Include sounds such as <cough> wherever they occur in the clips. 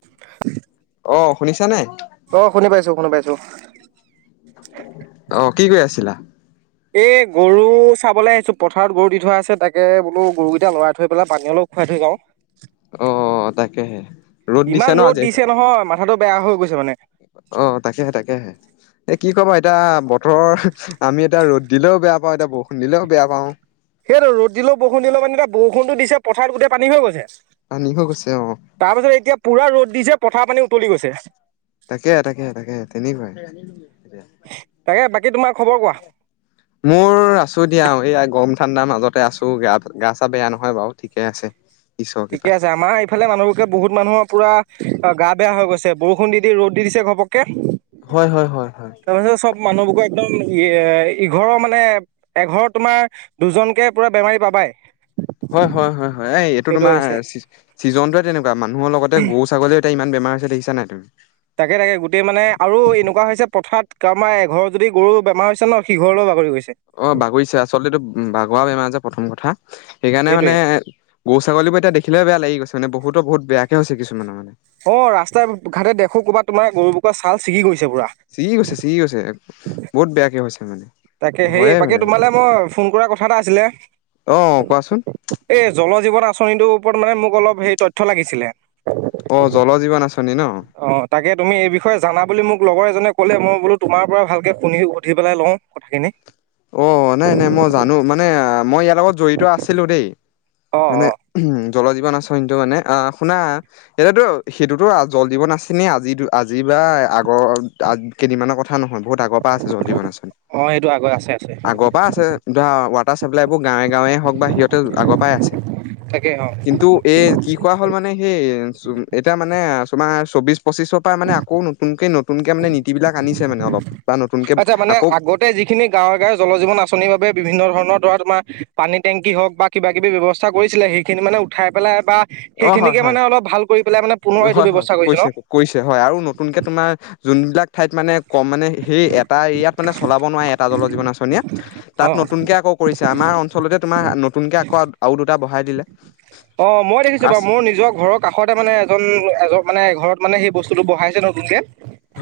তাকে। অঁ', -শুনিছা নাই? অ' শুনি পাইছোঁ-শুনি পাইছোঁ। অঁ', কি কৰি আছিলা? এ' গৰু চাবলৈ আহিছোঁ, পথাৰত গৰু দি থোৱা আছে তাকে বোলো গৰুকেইটা লৰাই থৈ পেলাই পানী অলপ- খোৱাই থৈ যাওঁ। অ তাকেহে ৰ'দ দিছে ন ইমান আজি ৰ'দ দিছে নহয় মা- থাটো বেয়া হৈ গৈছে মানে। অঁ', -তাকেহে-তাকেহে। এ' কি কবা এতিয়া বতৰৰ আমি এতিয়া ৰ'দ দিলেও বেয়া পাওঁ, এতিয়া বৰষুণ দিলেও বেয়া পাওঁ। সেইটো, ৰ'দ দিলেও, বৰষুণি দিলেও পানী বৰষুণতো দিছে পথাৰত গোটেই পানী হৈ গৈছে। পানী হৈ গৈছে অঁ',। তাৰপিছত এতিয়া পুৰা ৰ'দ দিছে পথাৰ পানী উতলি গৈছে। তাকে-তাকে-তাকে তেনেকুৱাই এতিয়া। তাকে বাকী তোমাৰ খবৰ কোৱা মোৰ আছো দিয়া, এইয়া গৰম ঠাণ্ডাৰ মাজতে আছো গা, গা-চা বেয়া নহয় বাৰু। ঠিকে আছে। ঈশ্বৰৰ ঠিকে কৃপাত আছে। আমাৰ- এইফালে মানুহবোৰকে বহুত মানুহৰ পুৰা গা বেয়া হৈ গৈছে, বৰষুণ দি-দি ৰ'দ দি দিছে ঘপককে। হয়-হয়-হয়-হয়। তাৰপিছত চব মানুহবোৰো একদম ইঘৰৰ মানে- এঘৰত তোমাৰ দুজনকে পুৰা বেমাৰী পাবাই। হয়-হয়-হয়-হয়। এই এইটো সেইটো হৈছে তোমাৰ- চিজনোৱে তেনেকুৱা, মানুহৰ লগতে গৰু-ছাগলীও এতিয়া ইমান বেমাৰ হৈছে দেখিছা নাই তুমি। তাকে-তাকে, গোটেই মানে আৰু এনেকুৱা হৈছে পথাৰত কাৰোবাৰ এঘৰৰ যদি গৰু বেমাৰ হৈছে ন' সিঘৰলৈও বাকৰি গৈছে। অঁ', -বাগৰিছে, আচলতে এইটো বাগৰা বেমাৰ যে প্ৰথম কথা। সেইকাৰণে সেইটোৱে মানে- গৰু-ছাগলীবোৰ এতিয়া দেখিলেই বেয়া লাগি গৈছে ন' বহুতৰ বহুত বেয়াকে হৈছে কিছুমানৰ মানে। অঁ', -ৰাস্তা-ঘাট দেখো কৰ'বাত তোমাৰ গৰুবোৰক ছাল ছিগি গৈছে পুৰা। চিগি গৈছে-চিগি গৈছে, বহুত বেয়াকে হৈছে মানে। তাকে, সেই হয়ে বাকী মানে এইটো তোমালে মই ফোন কৰাৰ কথা এটা আছিলে। অ কোৱাচোন এই জল-জীৱন আঁচনিটোৰ ওপৰত মানে মোক অলপ সেই তথ্য লাগিছিলে। অ' জল-জীৱন আঁচনি ন'। অঁ', -তাকে, তুমি এই বিষয়ে জানা বুলি মোক লগৰ এজনে ক'লে মই বোলো তোমাৰ পৰা ভালকে শুনি সুধি পেলাই লওঁ- কথাখিনি। অ', -নাই-নাই মই জানো, মানে মই ইয়াৰ লগত জড়িত আছিলো দেই, অ' মানে- অ' উম, জল-জীৱন আচনিতো মানে আঁহ', শুনা এতিয়াতো সেইটোতো জল জীৱন আছেনে আজি আজি বা আগৰ কেইদিনৰ কথা নহয় বহুত আগৰ পৰা আছে <unintelligible> অ' সেইটো আগত আছে। আছে আগৰ পৰা আছে। ধৰা ৱাটাৰ চাপ্লাই বোৰ গাঁৱে গাঁৱে হওঁক বা সিহঁতে আগৰ পৰাই আছে। তাকে অ'। কিন্তু এই কি কৰা হ'ল মানে সেই এতিয়া মানে তোমাৰ চৌব্বিছ পঁচিছৰ পৰা মানে আ কৌ নতুনকে নতুনকে মানে নীতি বিলাক আনিছে মানে অলপ বা নতুনকে আচ্ছা মানে আকৌ। আগতে যিখিনি গাঁৱে গাঁৱৰ জল জীৱন আঁচনিৰ বাবে বিভিন্ন ধৰণৰ ধৰা তোমাৰ পানী টেংকি হওক বা কিবা কিবি ব্যৱস্থা কৰিছিলে সেইখিনি মানে উঠাই পেলাই বা অ হয় সেইখিনিকে হয় মানে অলপ ভাল কৰি পেলাই মানে পুনৰ এইটো ব্যৱস্থা কৰিছে ন। কৰিছে হয় আৰু নতুনকে তোমাৰ যোনবিলাক ঠাইত মানে কম মানে সেই এটা এৰিয়াত মানে চলাব নোৱাৰে এটা জল জীৱন আঁচনিয়ে অ তাত নতুনকে আকৌ কৰিছে আমাৰ অঞ্চলতে তোমাৰ নতুনকৈ আকৌ আৰু দুটা বঢ়াই দিলে। অ' মই দেখিছো আছ বাৰু মোৰ নিজৰ ঘৰত। কাষতে মানে এজন, এজন মানে এঘৰত মানে সেই বস্তুটো বহাইছে নতুনকে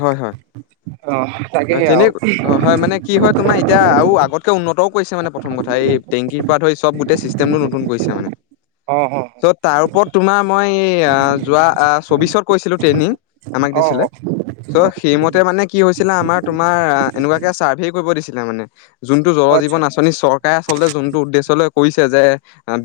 হয় হয় অ' তাকে তেনে অ হয় আৰু। মানে কি হয় তোমাৰ এতিয়া আৰু আগতকে উন্নতও কৰিছে মানে প্ৰথম কথা এই টেংকিৰ পৰা ধৰি চব গোটেই চিষ্টেমটো নতুন কৰিছে মানে। অ', অ'। ত' তাৰ ওপৰত তোমাৰ মই যোৱা চৌবিশত কৈছিলো ট্ৰেইনিং আমাক অ অ দিছিলে। অ চ' সেইমতে মানে কি হৈছিলে আমাৰ তোমাৰ এনেকুৱাকে চাৰ্ভে কৰিব দিছিলে মানে। যোনটো জল আচ্ছা জীৱন আঁচনি চৰ <unintelligible> আচলতে যোনটো উদ্দেশ্য লৈ কৈছে যে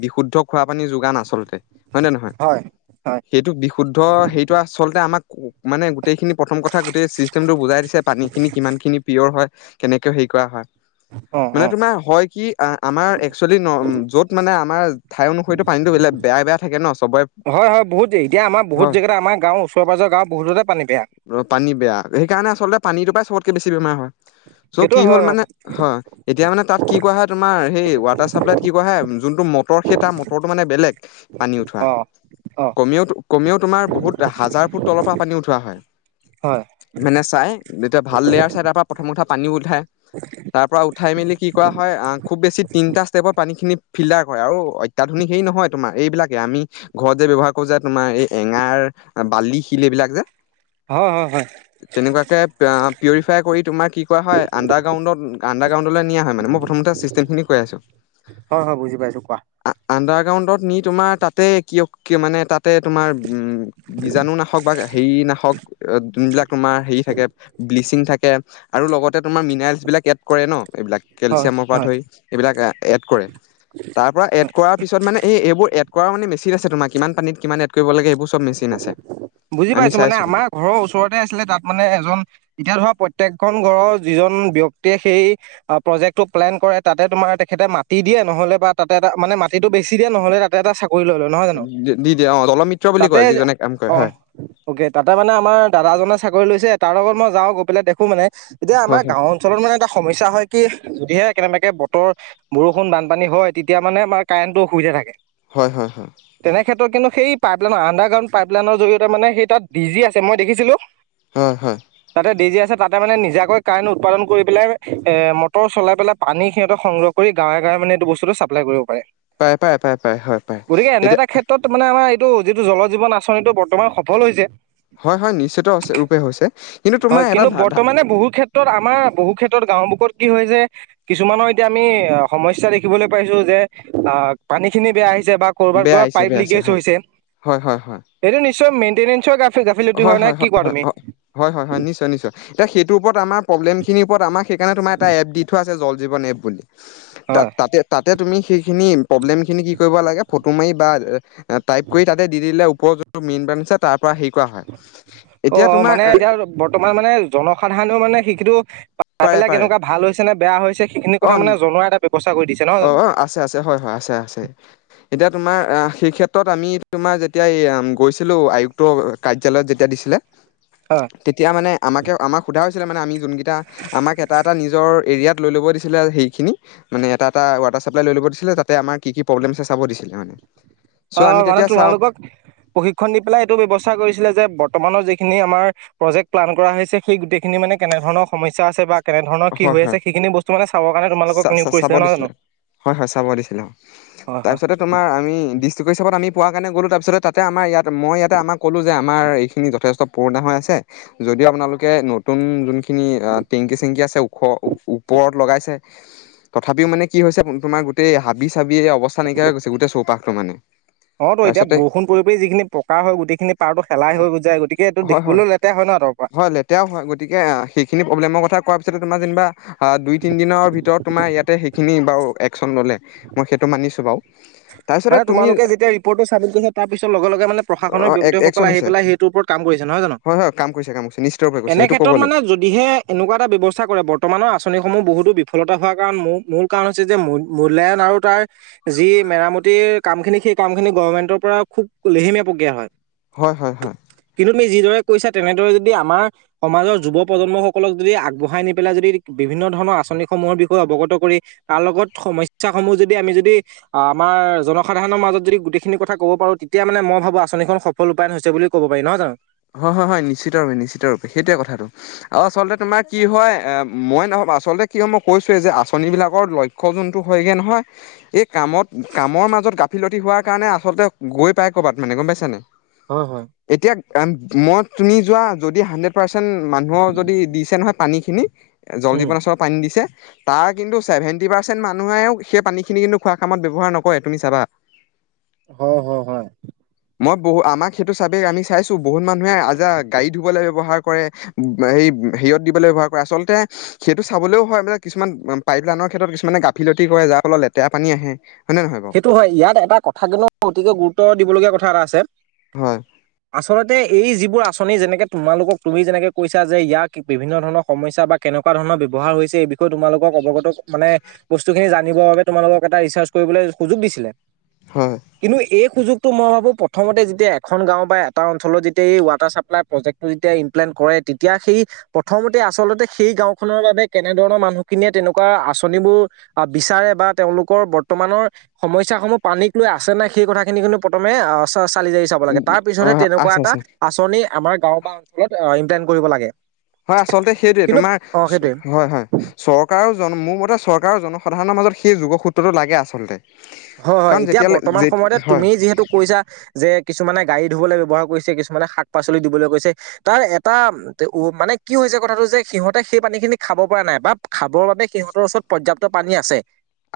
বিশুদ্ধ খোৱা পানী যোগান আচলতে। হয় নে নহয়? হয়, হয়। সেইটো বিশুদ্ধ, সেইটো আচলতে আমাক মানে গোটেইখিনি প্ৰথম কথা গোটেই ছিষ্টেমটো বুজাই দিছে পানীখিনি কিমানখিনি পিয়'ৰ হয় কেনেকৈ হেৰি কৰা হয়। <unintelligible> মানে তোমাৰ হয় কি আমাৰ এক্চুৱেলি য'ত মানে আমাৰ ঠাই অনুসৰিটো পানীটো বেলে বেয়া বেয়া থাকে ন চবৰে। হয় হয় বহুতেই এতিয়া আমাৰ বহুত হয় জেগাত আমাৰ গাঁও ওচৰ পাজৰ গাঁও বহুততে পানী বেয়া। পানী বেয়া সেইকাৰণে আচলতে পানীটোৰপৰা চবতকে বেছি বেমাৰ হয় চ' সেইটো কি হয় হ'ল অ মানে হয়। এতিয়া মানে তাত কি কৰা হয় তোমাৰ সেই ৱাটাৰ চাপ্লাইত কি কৰা হয়, যোনটো মটৰ সেই তাৰ মটৰটো মানে বেলেগ পানী উঠোৱা অ অ কমেও- কমেও তোমাৰ বহুত হাজাৰ ফুট তলৰ পৰা পানী উঠোৱা হয়। হয়। মানে চাই যেতিয়া ভাল লেয়াৰ চাই তাৰ পৰা প্ৰথম কথা পানীও উঠাই। তাৰ পৰা উঠাই মেলি কি কৰা হয় আহ, খুব বেছি তিনিটা ষ্টেপত পানী খিনি ফিল্টাৰ কৰে আৰু অত্যাধুনিক হেৰি নহয় তোমাৰ এইবিলাকে আমি ঘৰত যে ব্যৱহাৰ কৰো যে তোমাৰ এই এঙাৰ, বালি, শিল এইবিলাক যে হয়, হয়, হয়। তেনেকুৱাকে পিউৰিফাই কৰি তোমাৰ কি কৰা হয় আন্ডাৰ গ্ৰাউণ্ডত, আন্ডাৰ গ্ৰাউণ্ডলৈ নিয়া হয় মানে, মই প্ৰথমতে <unintelligible> খিনি কৈ আছো। হয়, হয় বুজি পাইছো কোৱা। আণ্ডাৰ গ্ৰাউণ্ডত নি তোমাৰ তাতে কি কিয় মানে তাতে তোমাৰ উম বীজাণু নাশক বা হেৰি নাখশক যোনবিলাক তোমাৰ হেৰি থাকে ব্লিচিং থাকে আৰু লগতে তোমাৰ মিনাৰলছ বিলাক এড কৰে ন এইবিলাক হয় কেলচিয়ামৰ পৰা হয় ধৰি, এইবিলাক এড কৰে, তাৰ পৰা এড কৰাৰ পিছত মানে এইবোৰ এড কৰা মানে মেচিন আছে তোমাৰ কিমান পানীত কিমান এড কৰিব লাগে। চব মেচিন আছে বুজি পাইছো আমি মানে চাইছো বুলি আমাৰ ঘৰৰ ওচৰতে আছিলে তাত মানে এজন এতিয়া ধৰা প্ৰত্যেকখন ঘৰৰ যিজন ব্যাক্তিযে সেই অ প্ৰজেক্টটো প্লেন কৰে তাতে তোমাৰ তেখেতে মাটি দিয়ে নহলে বা তাতে মানে মাটিটো বেছি দিয়ে নহ'লে ত কিবা এটা চাকৰি লৈ লয় নহয় জানো দি দিয়ে অ' দল মিত্ৰ বুলি তাতে কয় যিজনে কাম কৰে অ হয়। অকে তাতে মানে আমাৰ দাদাজনে চাকৰি লৈছে তাৰ লগত মই যাওঁ গৈ পেলাই দেখো মানে এতিয়া হয় আমাৰ গাঁৱত আচলত মানে এটা সমস্যা হয় কি যদিহে কেনেবাকে বতৰ বৰষুণ বানপানী হয় তেতিয়া মানে আমাৰ কাৰেণ্টো অসুবিধা থাকে হয় হয় হয়। তেনেক্ষেত্ৰত কিন্তু সেই পাইপলাইনৰ আণ্ডাৰগ্ৰাউণ্ড পাইপলাইনৰ জৰীয়েতে সেই তাত ডিজি আছে মই দেখিছিলো হয় হয়। তাতে ডজী আছে তাতে মানে নিজাকৈ কাৰেণ্ট উৎপাদন কৰি পেলাই এ মটৰ চলাই পেলাই পানী সিহঁতে সংৰক্ষ গাঁৱে গৱ মানে এইটো বস্তুটো চাপ্লাই কৰিব পাৰে। পায়, পায়, পায়, পায়, হয় পায় গতিকে এনে এতিয়া এটা ক্ষেত্ৰত মানে আমাৰ এইটো যিটো জল জীৱন আঁচনিটো বৰ্তমান সফল হৈছে হয় হয় নিশ্চিত ৰূপে হৈছে, কিন্তু তোমাৰ এটা ধা মানে বহু ক্ষেত্ৰত ক্ষেত্ৰত আমাৰ বহু ক্ষেত্ৰত গাঁও বুত কি হয় যে কিছুমানৰ এতিয়া আমি সমস্যা দেখিবলৈ পাইছো যে আহ পানী খিনি বেয়া আহিছে বা ক'ৰবাত বেয়া ধৰা আহিছে পাইপ বেয়া আহিছে লিকেজ হৈছে হয় হয় হয়। এইটো নিশ্চয় মেইটেনেঞ্চৰা হয় হয় হয় হয় হয় হয় হয় নিশ্চয় নিশ্চয় এতিয়া সেইটোৰ ওপৰত আমাৰ প্ৰব্লেম খিনিৰ ওপৰত আমাক সেইকাৰণে তোমাৰ এটা এপ দি থোৱা আছে জল জীৱন এপ বুলি হয় তাত তাতে তাতে তুমি সেইখিনি প্ৰব্লেম খিনি কি কৰিব লাগে ফটো মাৰি বা টাইপ কৰি তাতে দি দিলে ওপৰৰ যোনটো মেইন বানিছে তাৰ পৰা হেৰি কৰা হয় অ এতিয়া মানে তোমাৰ এতিয়া বৰ্তমান মানে জনসাধাৰণেও মানে শিখিটো পাই পাৰে পেলাই পাৰে কেনেকুৱা ভাল হৈছে নে বেয়া হৈছে সেইখিনি অ কথা মানে জনোৱাৰ এটা ব্যৱস্থা কৰি দিছে নহয় অ জানো অ আছে আছে হয় হয় আছে আছে। এতিয়া তোমাৰ সেই ক্ষেত্ৰত আমি তোমাৰ যেতিয়া এই গৈছিলোঁ আয়ুক্ত কাৰ্যালয়ত যেতিয়া দিছিলে অ'। তেতিয়া মানে আমাকে আমাক সোধা হৈছিলে মানে আমি যোনকেইটা আমাক এটা এটা নিজৰ এৰিয়াত লৈ ল'ব দি ছিলে সেইখিনি মান চাপ ল ল দিছিলে ততে দিছে মানে <inaudible> আমি অ' মানে তেতিয়া চাওঁ তোমালোকক প্ৰশিক্ষণ দি পেলাই এইটো ব্য্ৱস্থা কৰিছিলে যে বৰ্তমানৰ যিখিনি আমাৰ প্ৰজেক্ট প্লান কৰা হৈছে সেই গোটেইখিনি মানে কেনেধৰণৰ সমস্যা আছে বা কেনেধৰণৰ কি হয় হৈ হয় আছে সেইখিনি বস্তু মান চৰ কাৰণে চা তোমোকক চা নিয়োগ চাব কৰিছিলে নহ দিছিলে জানো? হয় হয় চাব দিছিলো, অ' হয় হয়। তাৰপিছতে তোমাৰম ডিষ্ট্ৰিক্ট হিচাপ আম পোৱাৰ কাৰণে গ'লো তাৰিছতো আমাৰ ইয়াত মই ইয়াতে আমাক ক'লো যে আমাৰ এইখিনি যথষ্ট পুৰণা হৈ আছে যদিও আপোনালোকে নতুন যোনখিনি টেংকি চেংকি আছে ওখ ওপৰত লগাইছে তথাপিও মানে কি হৈছে তোমাৰ গোটেই হাবি চাবিয়ে অৱা নকিয় হৈ গৈছে গোটেই চৌপাশটো মানে অ তো এতিয়া তাৰপিছতে বৰষুণ পৰি যিখিনি প্ৰকাৰ হয় গোটেইখিনি পাৰটো শেলাই হৈ গু যায় গতিকে এইটো দেখিবলৈ লেতেৰা হয় ন তাৰ পৰা লেতেয়াও হয় গতিকে সেইখিনি প্ৰব্লেমৰ কথা কোৱাৰ পিছত তোমাৰ যেনিবা অ দুই তিনি দিনৰ ভিতৰত তোমাৰ ইয়াতে সেইখিনি বাৰু একশচন ললে মই সেইটো মানিছো বাৰু তাৰপিছতে মানে তুমি তোমোলোকে যেতিয়া ৰিপৰ্টটো ছাবমিটছে তাৰ পিছ লগোনে অ প্ৰশনৰ একচন ব্যক্তসকল আহি হৈছে পেলাই সেইটো ওপৰত কাম কৰিছে নহয় জো হয় হয় কামছে কাম কৰিছে নিশ্চৰূপে কৈছে সেইটো ক' মানে লাগ যদিহে এনেকুৱা এটা ব্যৱস্থা কৰে বৰ্তমানৰ আঁচনিসমূহ বহুতো বিফলতা হোৱাৰ কাৰণ মোল মোল কাৰণ হৈছে যে মু মূ মূ্ল্যায়ন আৰু তাৰ যি মেৰামতি গোটেই কাম খিনি সেই কামখিনি গভণমেন্টৰ পৰা খুব লেহেমীয়া প্ৰক্ৰিয়া হয় হয় হয় হয় কিন্তু তুমি যিদৰে কৈছা তেনেদৰে যদি আমাৰ সমাজৰ যুৱ প্ৰজন্মসকলক যদি আগবঢ়াই নি পেলাই যদি বিভিন্ন ধৰণৰ আঁচনিসমূহৰ বিষয়ে অৱগত কৰি তাৰ লগত সমস্যা সমূহ যদি আমি যদি আহ আমাৰ জনসাধাৰণৰ মাজত যদি গোটেইখিনি কথা ক'ব পাৰো তেতিয়া মানে মই ভাবোঁ আচনিখন সফল ৰূপায়ণ হৈছে বুলি কব পাৰি নহয় জানো হয় হয় হয় নিশ্চিত ৰূপে নিশ্চিত ৰূপে সেইটোৱে কথাটো আৰু আচলতে তোমাৰ কি হয় আহ মই নহয় আচলতে কি হয় মই কৈছোৱে যে আঁচনি বিলাকৰ লক্ষ ক যোনটো হয়গে নহয় এই কামত কামৰ মাজত গাফিলতি হোৱাৰ কাৰণে আচলতে গৈ পাই ক'ৰবাত মানে গম পাইছা নাই হয় হয় এতিয়া কাৰন মই তুমি যোৱা যদি হাড্ৰেড পাৰ্চেণ্ট মানুহৰ যদি দিছে নহয় পানীখিনি জল উম, জীৱন ওচৰৰ পানী দিছে তাৰ কিন্তু চেভেনণ্টি পাৰ্চেণ্ট মানুহেও সেই পানীখিনি কিন্তু খোৱা কামত ব্যৱহাৰ নকৰে তুমি চাবা হয় হয় হয় মই বহু আমাক সেইটো চাইডে আমি চাইছো বহুত মানুহে আ যা গাড়ী ধুবলৈ ব্যৱহাৰ কৰে এই হেৰিয়ত দিবলে ব্যৱহাৰ কৰে আচলতে সেইটো চাবলৈও হয় মানে কিছুমান পাইপ লাইনৰ ক্ষেত্ৰত কিছুমানে গাফিলতি কৰে যাৰ ফলত লেতেৰা পানী আহে হয় নে নহয় বাৰু সেইটো হয় ইয়াত এটা কথা কিন্তু অতিকে গুৰুত্ব দিব লগীয়া কথা এটা আছে হয় আচলতে এই যিবোৰ আঁচনি যেনেকে তোমালোকক তুমি যেনেকে কৈছা যে ইয়াক বিভিন্ন ধৰণৰ সমস্যা বা কেনেকুৱা ধৰণৰ ব্যৱহাৰ হৈছে এই বিষয়ে তোমালোকক অৱগত মানে বস্তুখিনি জানিবৰ বাবে তোমালোকক এটা ৰিচাৰ্চ কৰিবলৈ সুযোগ দিছিলে হয় কিন্তু এই সুযোগটো মই ভাবো প্ৰথমতে যেতিয়া এখন গাঁও বা এটা অঞ্চলত যেতিয়া এই ৱাটাৰ চাপ্লাই প্ৰজেক্ট যেতিয়া ইমপ্লেনট কৰে তেতিয়া সেই প্ৰথমতে আচলতে সেই গাওঁখনৰ বাবে কেনেধৰণৰ মানুহখিনিয়ে তেনেকুৱা আঁচনিবোৰ আ বিচাৰে বা তেওঁলোকৰ বৰ্তমানৰ সমস্যাসমূহ পানীক লৈ আছে নে নাই সেই কথাখিনি কিন্তু প্ৰথমে আ চালি জাৰি চাব লাগে তাৰ অ পিছতহে তেনেকুৱা আছে এটা আছে আচনি আমাৰ গাওঁ‌‌ বা অঞ্চলত ইমপ্লেনট কৰিব লাগে হয় আচলতে সেইটোৱে কিন্তু তোমাৰ অ সেইটোৱে হয় হয় চৰকাৰৰ জন মোৰ মতে চৰকাৰৰ জনসাধাৰণৰ মাজত সেই যোগসূত্ৰটো লাগে আচলতে হয় হয় কাৰণ এতিয়া যেতিয়ালৈ বৰ্তমান যে সময়তে হয় তুমি যিহেতু কৈছা যে কিছুমানে গাড়ী ধুবলৈ ব্যৱহাৰ কৰিছে কিছুমানে শাক - পাচলি দিবলৈ কৰিছে তাৰ এটা উ মানে কি হৈছে কথাটো যে সিহঁতে সেই পানী খিনি খাব পৰা নাই বা খাবৰ বাবে সিহঁতৰ ওচৰত পৰ্যাপ্ত পানী আছে।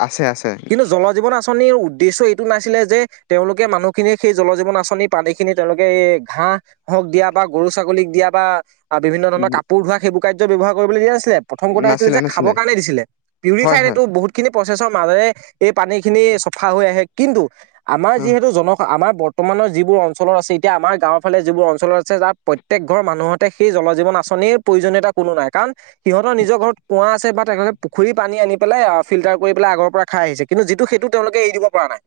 আছে আছে। কিন্ত জল -জীৱন আচ আঁচনিৰ উদ্দেশ্য এইটো নাছিলে যে তেওঁলোকে মানুহখিনিৰ সেই জল, জীৱন, আঁচনিৰ পানী, খিনি তেওঁলোকে এই ঘাঁহ হক দিয়া বা গৰু, ছাগলীক, দিয়া বা বিভিন্ন ধৰণৰ কাপোৰ, ধোৱা সেইবোৰ কাৰ্য ব্যৱহাৰ কৰিবলৈ দিয়া নাছিলে। প্ৰথম কথা হৈছিল নাছিলে যে খাবৰ নাছিলে কাৰণে দিছিলে হয় পিউৰিফাই, হয় এইটো বহুত খিনি প্ৰচেছৰ মাজেৰে এই পানী খিন চফা হৈ আহে কিন্তু আমাৰ অ যিহেতু জন সা আমাৰ বৰ্ত বৰ্তমানৰ যিবোৰ অঞ্চলত আছে এতিয়া আমাৰ গাঁৱৰ, ফালে যিবোৰ অঞ্চত আছে যাৰ প্ৰত্যেক ঘৰ মানুহতে সেই জল, জীৱন আঁচনিৰ- প্ৰয়োজনীয়তা কোনো নাই কাৰণ সিহঁতৰ নিজৰ ঘৰত কুঁৱা, আছে বা তেখেতৰ পুখুৰী, পানী আনি পেলাই ফিল্টাৰ, কৰি পেলাই আগৰ পৰা খাই আহিছে কিন্তু যিটো সেইটো তেওঁলোকে এৰি দিব পৰা নাই।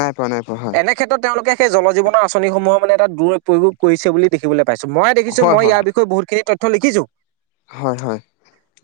নাই পৰা নাই পৰা হয়। এনেক্ষেত্ৰত তেওঁলোকে সেই জল, জীৱনৰ আঁচনিসমূহৰ মানে এটা দূৰপয়োগ কৰিছে বুলি দেখিবলৈ পাইছো মই দেখিছো হয় মই হয় ইয়াৰ বিষয়ে বহুত খিনি তথ্য লিখিছো। হয় হয়।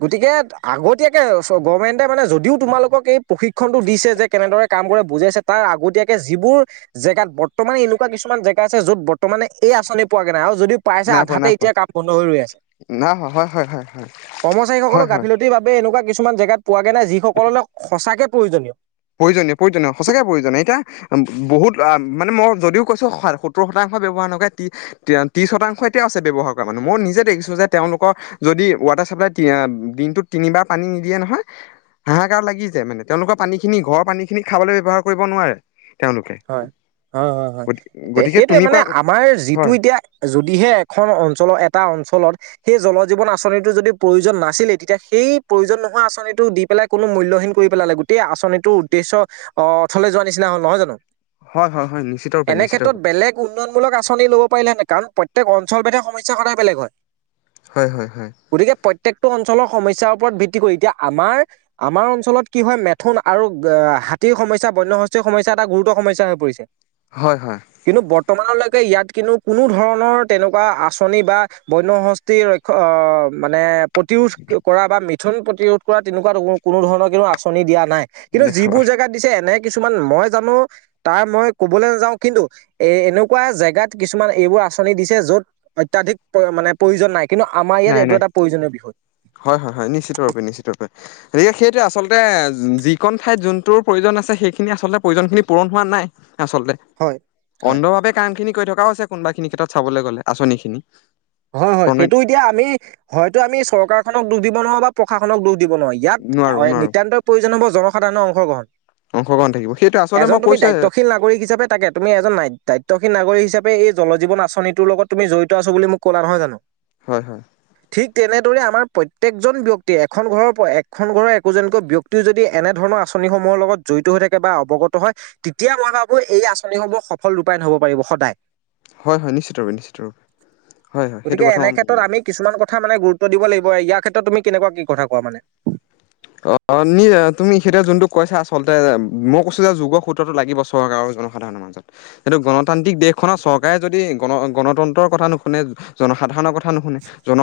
গতিকে আগতীয়াকে চ গভমেণ্টে, মানে যদিও তোমালোকক এই প্ৰশিক্ষণটো দিছে যে। কেনেদৰে কাম কৰে বুজাইছে তাৰ আগতীয়াকে যিবোৰ জেগাত বৰ্তমানে এনেকুৱা কিছুমান জেগা আছে য'ত বৰ্তমানে এই আঁচনি, পোৱাগে নাই আৰু যদি পাইছে নাই পোৱা আধাতে নাই পোৱা এতিয়া কাম বন্ধ হৈ ৰৈ আছে নাই হয় হয় হয় হয় হয় কৰ্মচাৰীসকলক হয় হয় গাফিলত লতিৰ বাবে এনেকুৱা কিছুমান জেগাত পোৱাগে নাই যিসকলৰ ন সঁচাকে প্ৰয়োজনীয়। প্ৰয়োজনীয় প্ৰয়োজনীয় সঁচাকে প্ৰয়োজনীয় এতিয়া। বহুত আ মানে মই যদিও কৈছো সাত সত্তৰ শতাংশ ব্যৱহাৰ নকৰে তি এতিয়া ত্ৰিশ শতাংশ এতিয়াও আছে ব্যৱহাৰ কৰা মানুহ মই নিজে দেখিছোঁ যে তেওঁলোকৰ যদি ৱাটাৰ চাপ্লাই, তি আ দিনটোত তিনিবাৰ পানী নিদিয়ে নহয়। হাঁহাকাৰ লাগি যায়‌ মানে তেওঁলোকৰ পানী খিনি ঘৰৰ পানী খিনি খাবলৈ ব্যৱহাৰ কৰিব নোৱাৰে। তেওঁলোকে হয় হয় হয় হয় গতি এ গতিকে সেইটোৱে তুমি মানে কোৱা আমাৰ যিটো হয় এতিয়া। যদিহে এখন অঞ্চলৰ এটা অঞ্চলত সেই জল জীৱন আঁচনিটো যদি প্ৰয়োজন নাছিলেই তেতিয়া সেই প্ৰয়োজন নোহোৱা আঁচনিটো দি। পেলাই কোনো মূল্যহীন কৰি পেলালে গোটেই আচনিটো উ্দেশ্য অ অথলে যোৱা নিচিনা হ'ল নহয় জানো। হয় হয় হয় নিশ্চয়। এনে ক্ষেত্ৰত বেলেগ উন্নয়নমূলক আচনি, ল'ব পাৰিলেহেতেন‌ কাৰণ প্ৰত্যেক অঞ্চলভেদে সমস্যা সদাই বেলেগ হয়। হয় হয় হয়। গতিকে প্ৰত্যেকটো অঞ্চলৰ সমস্যাৰ ওপৰত ভিত্তি কৰি এতিয়া আমাৰ আমাৰ অঞ্চলত কি হয় মেথোন, আৰু আহ হাতীৰ, সমস্যা বন্য হস্তীৰ সমস্যা এটা গুৰুত্ব সমস্যা হৈ পৰিছে। হয় হয়। কিন্তু বৰ্তমানলৈকে ইয়াত কিন্তু কোনো ধৰণৰ তেনেকুৱা আঁচনি বা বন্য হস্ত। যি ৰক্ষ অ মানে। প্ৰতিৰোধ কৰা বা মিথোন, প্ৰতিৰোধ কৰা তেনেকুৱা কোনো ধৰণৰ কন্তু আঁচনি দিয়া নাই। কিন্তু দেখাবা যিবোৰ জেগাত দিছে এনে কিছুমান মই জানো। তাৰ মই ক'বলৈ নাযাওঁ কিন্তু এ এনেকুৱা জেগাত কিছুমান এইবোৰ আঁচনি, দিছে য'ত অত্যাধিক মানে প্ৰয়োজন নাই কিন্তু আমাৰ নাই ইয়াত এইটো নাই এটা প্ৰয়োজনীয় বিষয়। হয় হয় হয় নিশ্চিতৰূপে- নিশ্চিতৰূপে। এইয়া সেইটোৱে আচলতে যিকণ ঠাইত যোনটোৰ প্ৰয়োজন আছে সেইখিনি আচলতে প্ৰয়োজনখিনি পূৰণ হোৱা নাই। আচলতে হয়, হয়, অন্ধভাৱে কাম খিনি কৰি থকাও আছে কোনোবা খিনি ক্ষেত্ৰত চাবলৈ গ'লে আচনি, খিনি। হয় হয় সেইটো এতিয়া আমি হয়তো আমি চৰকাৰখনক দোষ দিব নোৱাৰো বা প্ৰশাসনক দোষ দিব নোৱাৰি। ইয়াত নোৱাৰো নোৱাৰো নিতান্তই প্ৰয়োজন হ'ব জনসাধাৰণৰ অংশগ্ৰহণ। অংশগ্ৰহণ থাকিব সেইটো আচলতে এজন মই তুমি কৈছোৱে দায়িত্বশীল নাগৰিক হিচাপে তাকে তুমি এজন নাইত দায়িত্বশীল নাগৰীক হিচাপে এই জল জীৱন আঁচনিটোৰ লগত তুমি জড়িত আছো বুলি মোক ক'লা নহয় জানো? হয়, হয়। ঠিক তেনেদৰে আমাৰ প্ৰত্যয়েকজন ব্যক্তিয়ে এখন ঘৰৰ পৰা এখন ঘৰৰ একোজনকৈ ব্যক্তি যদি এনেধৰণৰ আঁচনিসমূহৰ লগত জড়িত হৈ থাকে বা অৱগত হয়। তেতিয়া মই ভাবো এই আঁচনিসমূহ সফল ৰূপায়ণ হ'ব পাৰিব সদায়। হয়, হয়, নিশ্চিতৰূপে নিশ্চিতৰূপে হয় হয় গতিকে সেইটো এনে কথা মই ক্ষেত্ৰত ভাবো। আমি কিছুমান কথা মানে গুৰুত্ব দিব লাগিব। ইয়াৰ ক্ষেত্ৰত তুমি কেনেকুৱা কি কথা কোৱা মানে? অ', নি তুমি সেইটোয়ে যোনটো কৈছা আচলতে মই কৈছো যে যোগৰ সূত্ৰটো লাগিব চৰকাৰ আৰু জনসাধাৰণৰ মাজত। সেইটো গণতান্ত্ৰিক দেশখনৰ চৰকাৰে যদি গণ গণতন্ত্ৰৰ কথা নুশুনে জনসাধাৰণৰ কথা থা নুশুনে জন